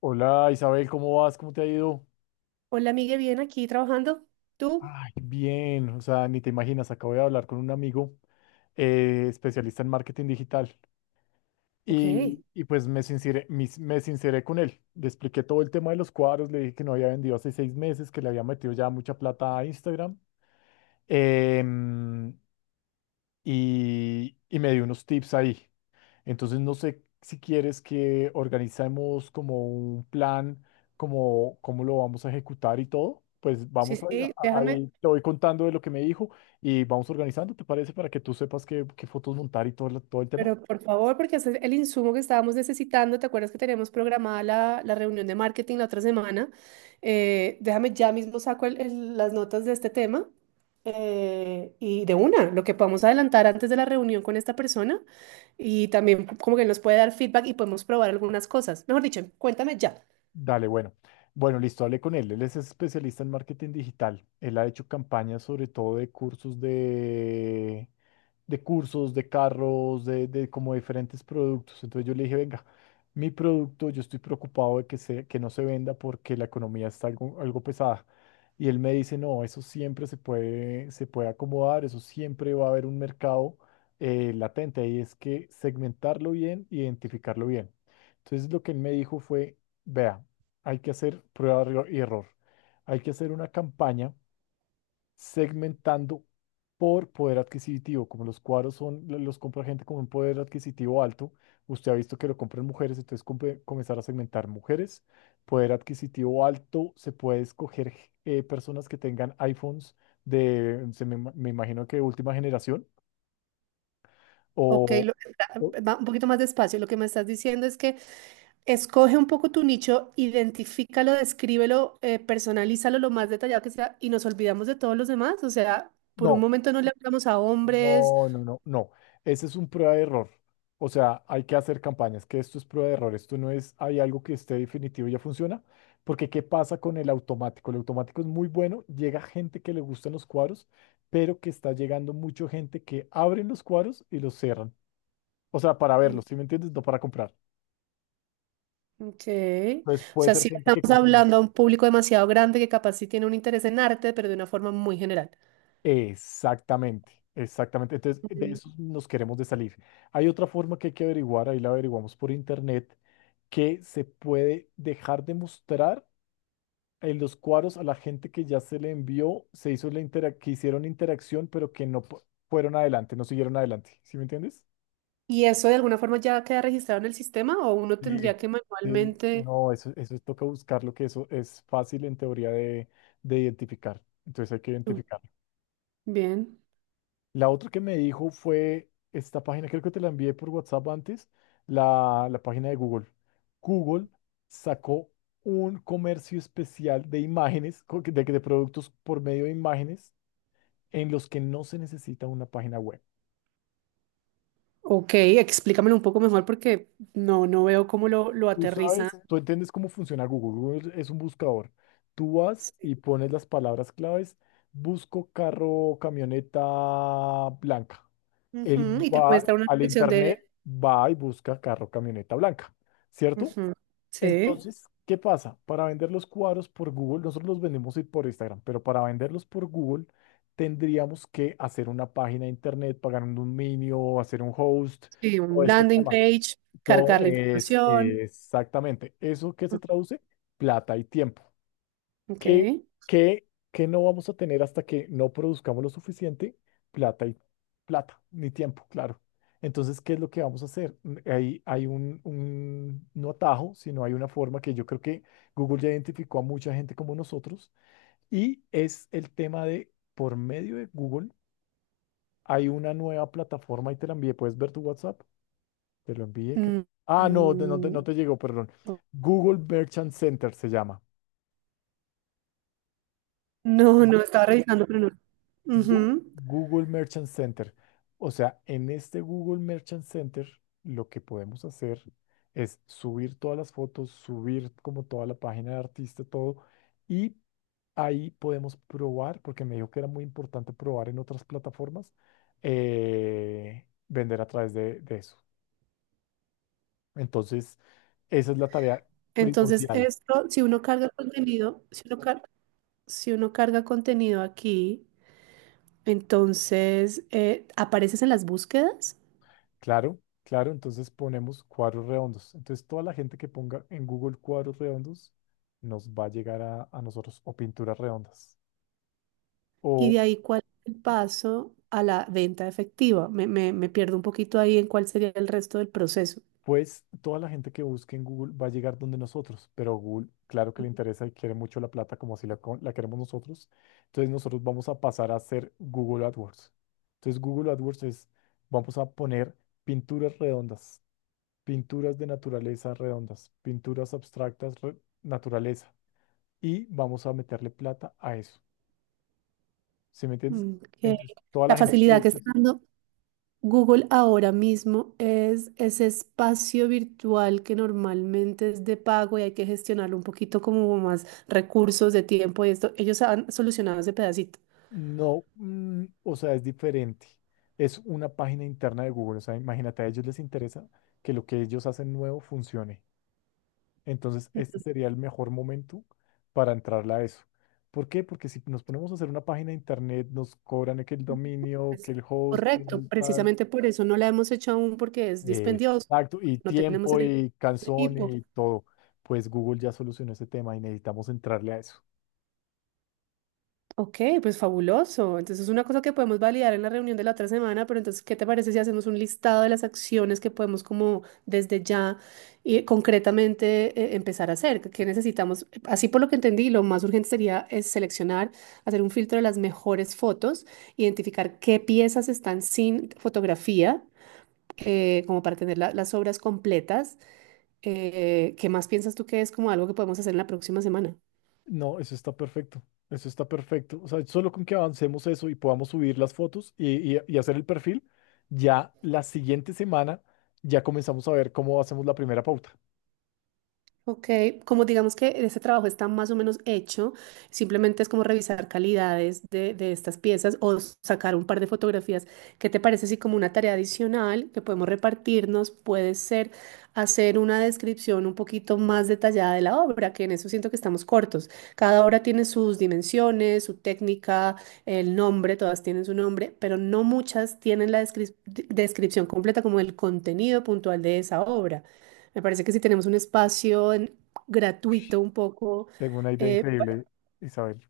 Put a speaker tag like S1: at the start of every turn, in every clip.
S1: Hola Isabel, ¿cómo vas? ¿Cómo te ha ido?
S2: Hola, Miguel, bien aquí trabajando. ¿Tú?
S1: Ay, bien, o sea, ni te imaginas, acabo de hablar con un amigo, especialista en marketing digital
S2: Ok.
S1: y pues me sinceré, me sinceré con él, le expliqué todo el tema de los cuadros, le dije que no había vendido hace 6 meses, que le había metido ya mucha plata a Instagram. em, y me dio unos tips ahí. Entonces, no sé si quieres que organicemos como un plan, como cómo lo vamos a ejecutar y todo. Pues
S2: Sí,
S1: vamos ahí,
S2: sí, déjame.
S1: ahí te voy contando de lo que me dijo y vamos organizando, ¿te parece? Para que tú sepas qué fotos montar y todo, todo el tema.
S2: Pero por favor, porque ese es el insumo que estábamos necesitando. ¿Te acuerdas que teníamos programada la reunión de marketing la otra semana? Déjame ya mismo saco las notas de este tema. Y de una, lo que podamos adelantar antes de la reunión con esta persona. Y también como que nos puede dar feedback y podemos probar algunas cosas. Mejor dicho, cuéntame ya.
S1: Dale, bueno. Bueno, listo, hablé con él. Él es especialista en marketing digital. Él ha hecho campañas sobre todo de de, cursos, de carros, de como diferentes productos. Entonces yo le dije, venga, mi producto, yo estoy preocupado de que no se venda porque la economía está algo pesada. Y él me dice, no, eso siempre se puede acomodar, eso siempre va a haber un mercado latente. Y es que segmentarlo bien, identificarlo bien. Entonces lo que él me dijo fue: Vea, hay que hacer prueba y error. Hay que hacer una campaña segmentando por poder adquisitivo. Como los cuadros son, los compra gente con un poder adquisitivo alto, usted ha visto que lo compran mujeres, entonces comenzar a segmentar mujeres, poder adquisitivo alto, se puede escoger personas que tengan iPhones de, me imagino que última generación,
S2: Ok,
S1: o, o-
S2: va un poquito más despacio. Lo que me estás diciendo es que escoge un poco tu nicho, identifícalo, descríbelo, personalízalo lo más detallado que sea y nos olvidamos de todos los demás. O sea, por un
S1: no.
S2: momento no le hablamos a hombres.
S1: No, no, no, no. Ese es un prueba de error. O sea, hay que hacer campañas, que esto es prueba de error. Esto no es, hay algo que esté definitivo y ya funciona. Porque, ¿qué pasa con el automático? El automático es muy bueno, llega gente que le gustan los cuadros, pero que está llegando mucha gente que abren los cuadros y los cierran. O sea, para
S2: Mm,
S1: verlos, ¿sí me entiendes? No para comprar.
S2: ok. O
S1: Entonces, puede
S2: sea,
S1: ser
S2: sí
S1: gente que
S2: estamos
S1: consume.
S2: hablando a un público demasiado grande que capaz sí tiene un interés en arte, pero de una forma muy general.
S1: Exactamente, exactamente. Entonces, de
S2: Mm.
S1: eso nos queremos de salir. Hay otra forma que hay que averiguar, ahí la averiguamos por internet, que se puede dejar de mostrar en los cuadros a la gente que ya se le envió, se hizo que hicieron interacción, pero que fueron adelante, no siguieron adelante. ¿Sí me entiendes?
S2: ¿Y eso de alguna forma ya queda registrado en el sistema, o uno
S1: Sí,
S2: tendría que
S1: sí.
S2: manualmente?
S1: No, eso toca buscarlo, que eso es fácil en teoría de identificar. Entonces hay que
S2: Mm,
S1: identificarlo.
S2: bien.
S1: La otra que me dijo fue esta página, creo que te la envié por WhatsApp antes, la página de Google. Google sacó un comercio especial de imágenes, de productos por medio de imágenes, en los que no se necesita una página web.
S2: Ok, explícamelo un poco mejor porque no veo cómo lo
S1: Tú
S2: aterriza.
S1: sabes, tú entiendes cómo funciona Google. Google es un buscador. Tú vas y pones las palabras claves, busco carro, camioneta blanca. Él
S2: Ujú, y te
S1: va
S2: muestra una
S1: al
S2: selección
S1: internet,
S2: de...
S1: va y busca carro camioneta blanca, ¿cierto?
S2: Ujú. Sí,
S1: Entonces, ¿qué pasa? Para vender los cuadros por Google, nosotros los vendemos por Instagram, pero para venderlos por Google tendríamos que hacer una página de internet, pagar un dominio, hacer un host,
S2: sí,
S1: todo
S2: un
S1: este
S2: landing
S1: tema.
S2: page,
S1: Todo
S2: cargar la
S1: es,
S2: información.
S1: exactamente eso que se traduce, plata y tiempo
S2: Ok.
S1: que, que no vamos a tener hasta que no produzcamos lo suficiente plata y plata, ni tiempo, claro. Entonces, ¿qué es lo que vamos a hacer? Mm, hay no atajo, sino hay una forma que yo creo que Google ya identificó a mucha gente como nosotros y es el tema de, por medio de Google, hay una nueva plataforma y te la envié. ¿Puedes ver tu WhatsApp? Te lo envié.
S2: Mm,
S1: Ah, no, no
S2: mm,
S1: te llegó, perdón. Google Merchant Center se llama.
S2: no, no, estaba revisando, pero no. Ujú.
S1: Google Merchant Center. O sea, en este Google Merchant Center lo que podemos hacer es subir todas las fotos, subir como toda la página de artista, todo, y ahí podemos probar, porque me dijo que era muy importante probar en otras plataformas, vender a través de eso. Entonces, esa es la tarea
S2: Entonces,
S1: primordial.
S2: esto, si uno carga contenido aquí, entonces apareces en las búsquedas,
S1: Claro, claro, entonces ponemos cuadros redondos. Entonces toda la gente que ponga en Google cuadros redondos nos va a llegar a nosotros o pinturas redondas.
S2: ¿y
S1: O
S2: de ahí cuál es el paso a la venta efectiva? Me pierdo un poquito ahí en cuál sería el resto del proceso.
S1: pues toda la gente que busque en Google va a llegar donde nosotros, pero Google claro que le interesa y quiere mucho la plata como si la queremos nosotros. Entonces nosotros vamos a pasar a hacer Google AdWords. Entonces Google AdWords es, vamos a poner pinturas redondas, pinturas de naturaleza redondas, naturaleza y vamos a meterle plata a eso. ¿Sí me entiendes?
S2: Mm, ok.
S1: Entonces, toda la
S2: La
S1: gente que
S2: facilidad que
S1: busca,
S2: está dando Google ahora mismo es ese espacio virtual que normalmente es de pago y hay que gestionarlo un poquito como más recursos de tiempo y esto. Ellos han solucionado ese pedacito.
S1: no, mm, o sea, es diferente. Es una página interna de Google. O sea, imagínate, a ellos les interesa que lo que ellos hacen nuevo funcione. Entonces,
S2: No,
S1: este sería el mejor momento para entrarle a eso. ¿Por qué? Porque si nos ponemos a hacer una página de internet, nos cobran que el dominio, que
S2: pues,
S1: el host,
S2: correcto,
S1: el tal,
S2: precisamente por eso no la hemos hecho aún porque es dispendioso,
S1: exacto, y
S2: no tenemos
S1: tiempo,
S2: el
S1: y canción,
S2: equipo.
S1: y todo. Pues Google ya solucionó ese tema y necesitamos entrarle a eso.
S2: Ok, pues fabuloso. Entonces es una cosa que podemos validar en la reunión de la otra semana, pero entonces, ¿qué te parece si hacemos un listado de las acciones que podemos como desde ya y concretamente empezar a hacer? ¿Qué necesitamos? Así por lo que entendí, lo más urgente sería es seleccionar, hacer un filtro de las mejores fotos, identificar qué piezas están sin fotografía, como para tener las obras completas. ¿Qué más piensas tú que es como algo que podemos hacer en la próxima semana?
S1: No, eso está perfecto. Eso está perfecto. O sea, solo con que avancemos eso y podamos subir las fotos y hacer el perfil, ya la siguiente semana ya comenzamos a ver cómo hacemos la primera pauta.
S2: Ok, como digamos que ese trabajo está más o menos hecho, simplemente es como revisar calidades de estas piezas o sacar un par de fotografías. ¿Qué te parece si como una tarea adicional que podemos repartirnos puede ser hacer una descripción un poquito más detallada de la obra? Que en eso siento que estamos cortos. Cada obra tiene sus dimensiones, su técnica, el nombre, todas tienen su nombre, pero no muchas tienen la descripción completa como el contenido puntual de esa obra. Me parece que si tenemos un espacio
S1: Ush.
S2: gratuito un poco.
S1: Tengo una idea
S2: eh,
S1: increíble, Isabel.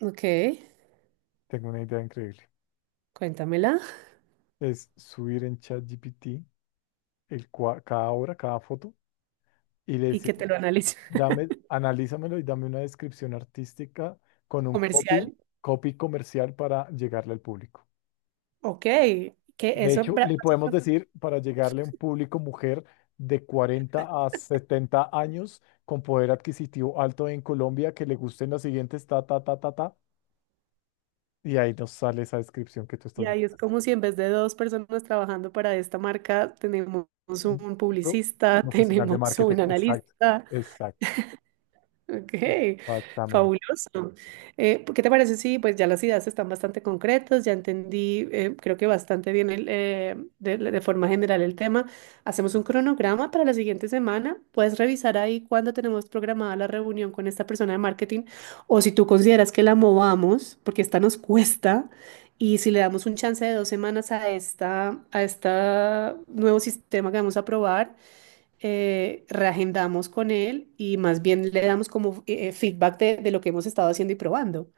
S2: ok,
S1: Tengo una idea increíble.
S2: cuéntamela
S1: Es subir en ChatGPT cada obra, cada foto y le
S2: y que
S1: decimos,
S2: te lo analice.
S1: dame, analízamelo y dame una descripción artística con un copy,
S2: Comercial,
S1: copy comercial para llegarle al público.
S2: ok, que
S1: De
S2: eso
S1: hecho, le podemos
S2: básicamente,
S1: decir para llegarle a un público mujer de 40 a 70 años con poder adquisitivo alto en Colombia que le gusten las siguientes ta, ta, ta, ta, ta. Y ahí nos sale esa descripción que tú estás.
S2: y ahí es como si en vez de dos personas trabajando para esta marca, tenemos
S1: Un
S2: un
S1: pro-
S2: publicista,
S1: profesional de
S2: tenemos
S1: marketing.
S2: un
S1: Exacto.
S2: analista.
S1: Exacto.
S2: Ok,
S1: Exactamente.
S2: fabuloso. ¿Qué te parece? Sí, pues ya las ideas están bastante concretas, ya entendí, creo que bastante bien de forma general el tema. Hacemos un cronograma para la siguiente semana. Puedes revisar ahí cuándo tenemos programada la reunión con esta persona de marketing, o si tú consideras que la movamos, porque esta nos cuesta, y si le damos un chance de 2 semanas a esta, nuevo sistema que vamos a probar, reagendamos con él y más bien le damos como feedback de lo que hemos estado haciendo y probando.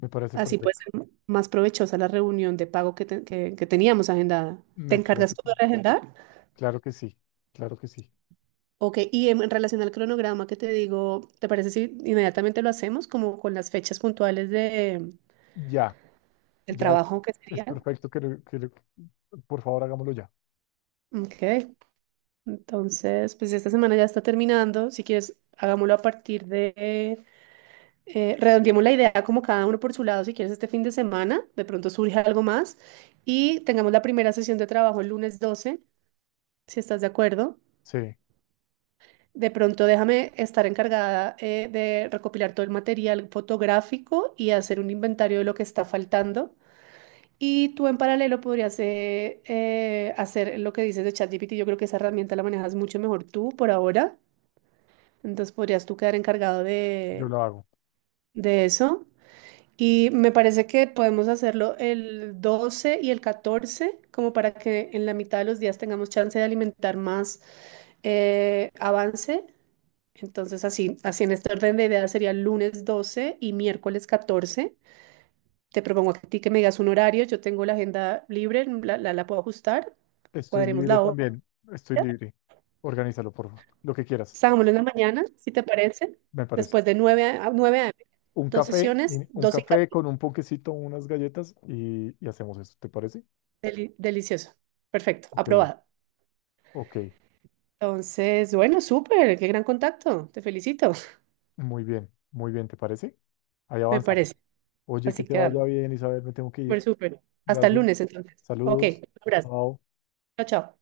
S1: Me parece
S2: Así puede
S1: perfecto.
S2: ser más provechosa la reunión de pago que teníamos agendada. ¿Te
S1: Me parece
S2: encargas tú de
S1: per-
S2: reagendar?
S1: Claro que sí. Claro que sí.
S2: Ok, y en relación al cronograma que te digo, ¿te parece si inmediatamente lo hacemos como con las fechas puntuales de,
S1: Ya.
S2: del
S1: Ya es,
S2: trabajo que
S1: es
S2: sería?
S1: perfecto que lo, por favor hagámoslo ya.
S2: Ok, entonces, pues esta semana ya está terminando. Si quieres, hagámoslo a partir de redondeemos la idea como cada uno por su lado, si quieres este fin de semana, de pronto surge algo más, y tengamos la primera sesión de trabajo el lunes 12, si estás de acuerdo.
S1: Sí,
S2: De pronto déjame estar encargada de recopilar todo el material fotográfico y hacer un inventario de lo que está faltando. Y tú en paralelo podrías hacer lo que dices de ChatGPT. Yo creo que esa herramienta la manejas mucho mejor tú por ahora. Entonces podrías tú quedar encargado
S1: yo
S2: de,
S1: lo hago.
S2: de eso. Y me parece que podemos hacerlo el 12 y el 14, como para que en la mitad de los días tengamos chance de alimentar más avance. Entonces, así en este orden de ideas sería lunes 12 y miércoles 14. Te propongo a ti que me digas un horario. Yo tengo la agenda libre, la puedo ajustar.
S1: Estoy
S2: Cuadremos
S1: libre
S2: la hora.
S1: también. Estoy libre. Organízalo, por favor. Lo que quieras,
S2: Salgámoslo en la mañana, si te parece.
S1: me parece.
S2: Después de 9 a 9 a.m.
S1: Un
S2: Dos
S1: café, y
S2: sesiones,
S1: un
S2: 12 y
S1: café
S2: 14.
S1: con un ponquecito, unas galletas y hacemos eso. ¿Te parece?
S2: Delicioso. Perfecto,
S1: Ok,
S2: aprobado.
S1: ok.
S2: Entonces, bueno, súper, qué gran contacto, te felicito.
S1: Muy bien, ¿te parece? Ahí
S2: Me
S1: avanzamos.
S2: parece.
S1: Oye,
S2: Así
S1: que te vaya
S2: quedarlo.
S1: bien, Isabel. Me tengo que
S2: Súper,
S1: ir.
S2: súper. Hasta el
S1: Gracias.
S2: lunes entonces. Ok,
S1: Saludos.
S2: un abrazo.
S1: Chao.
S2: Chao, chao.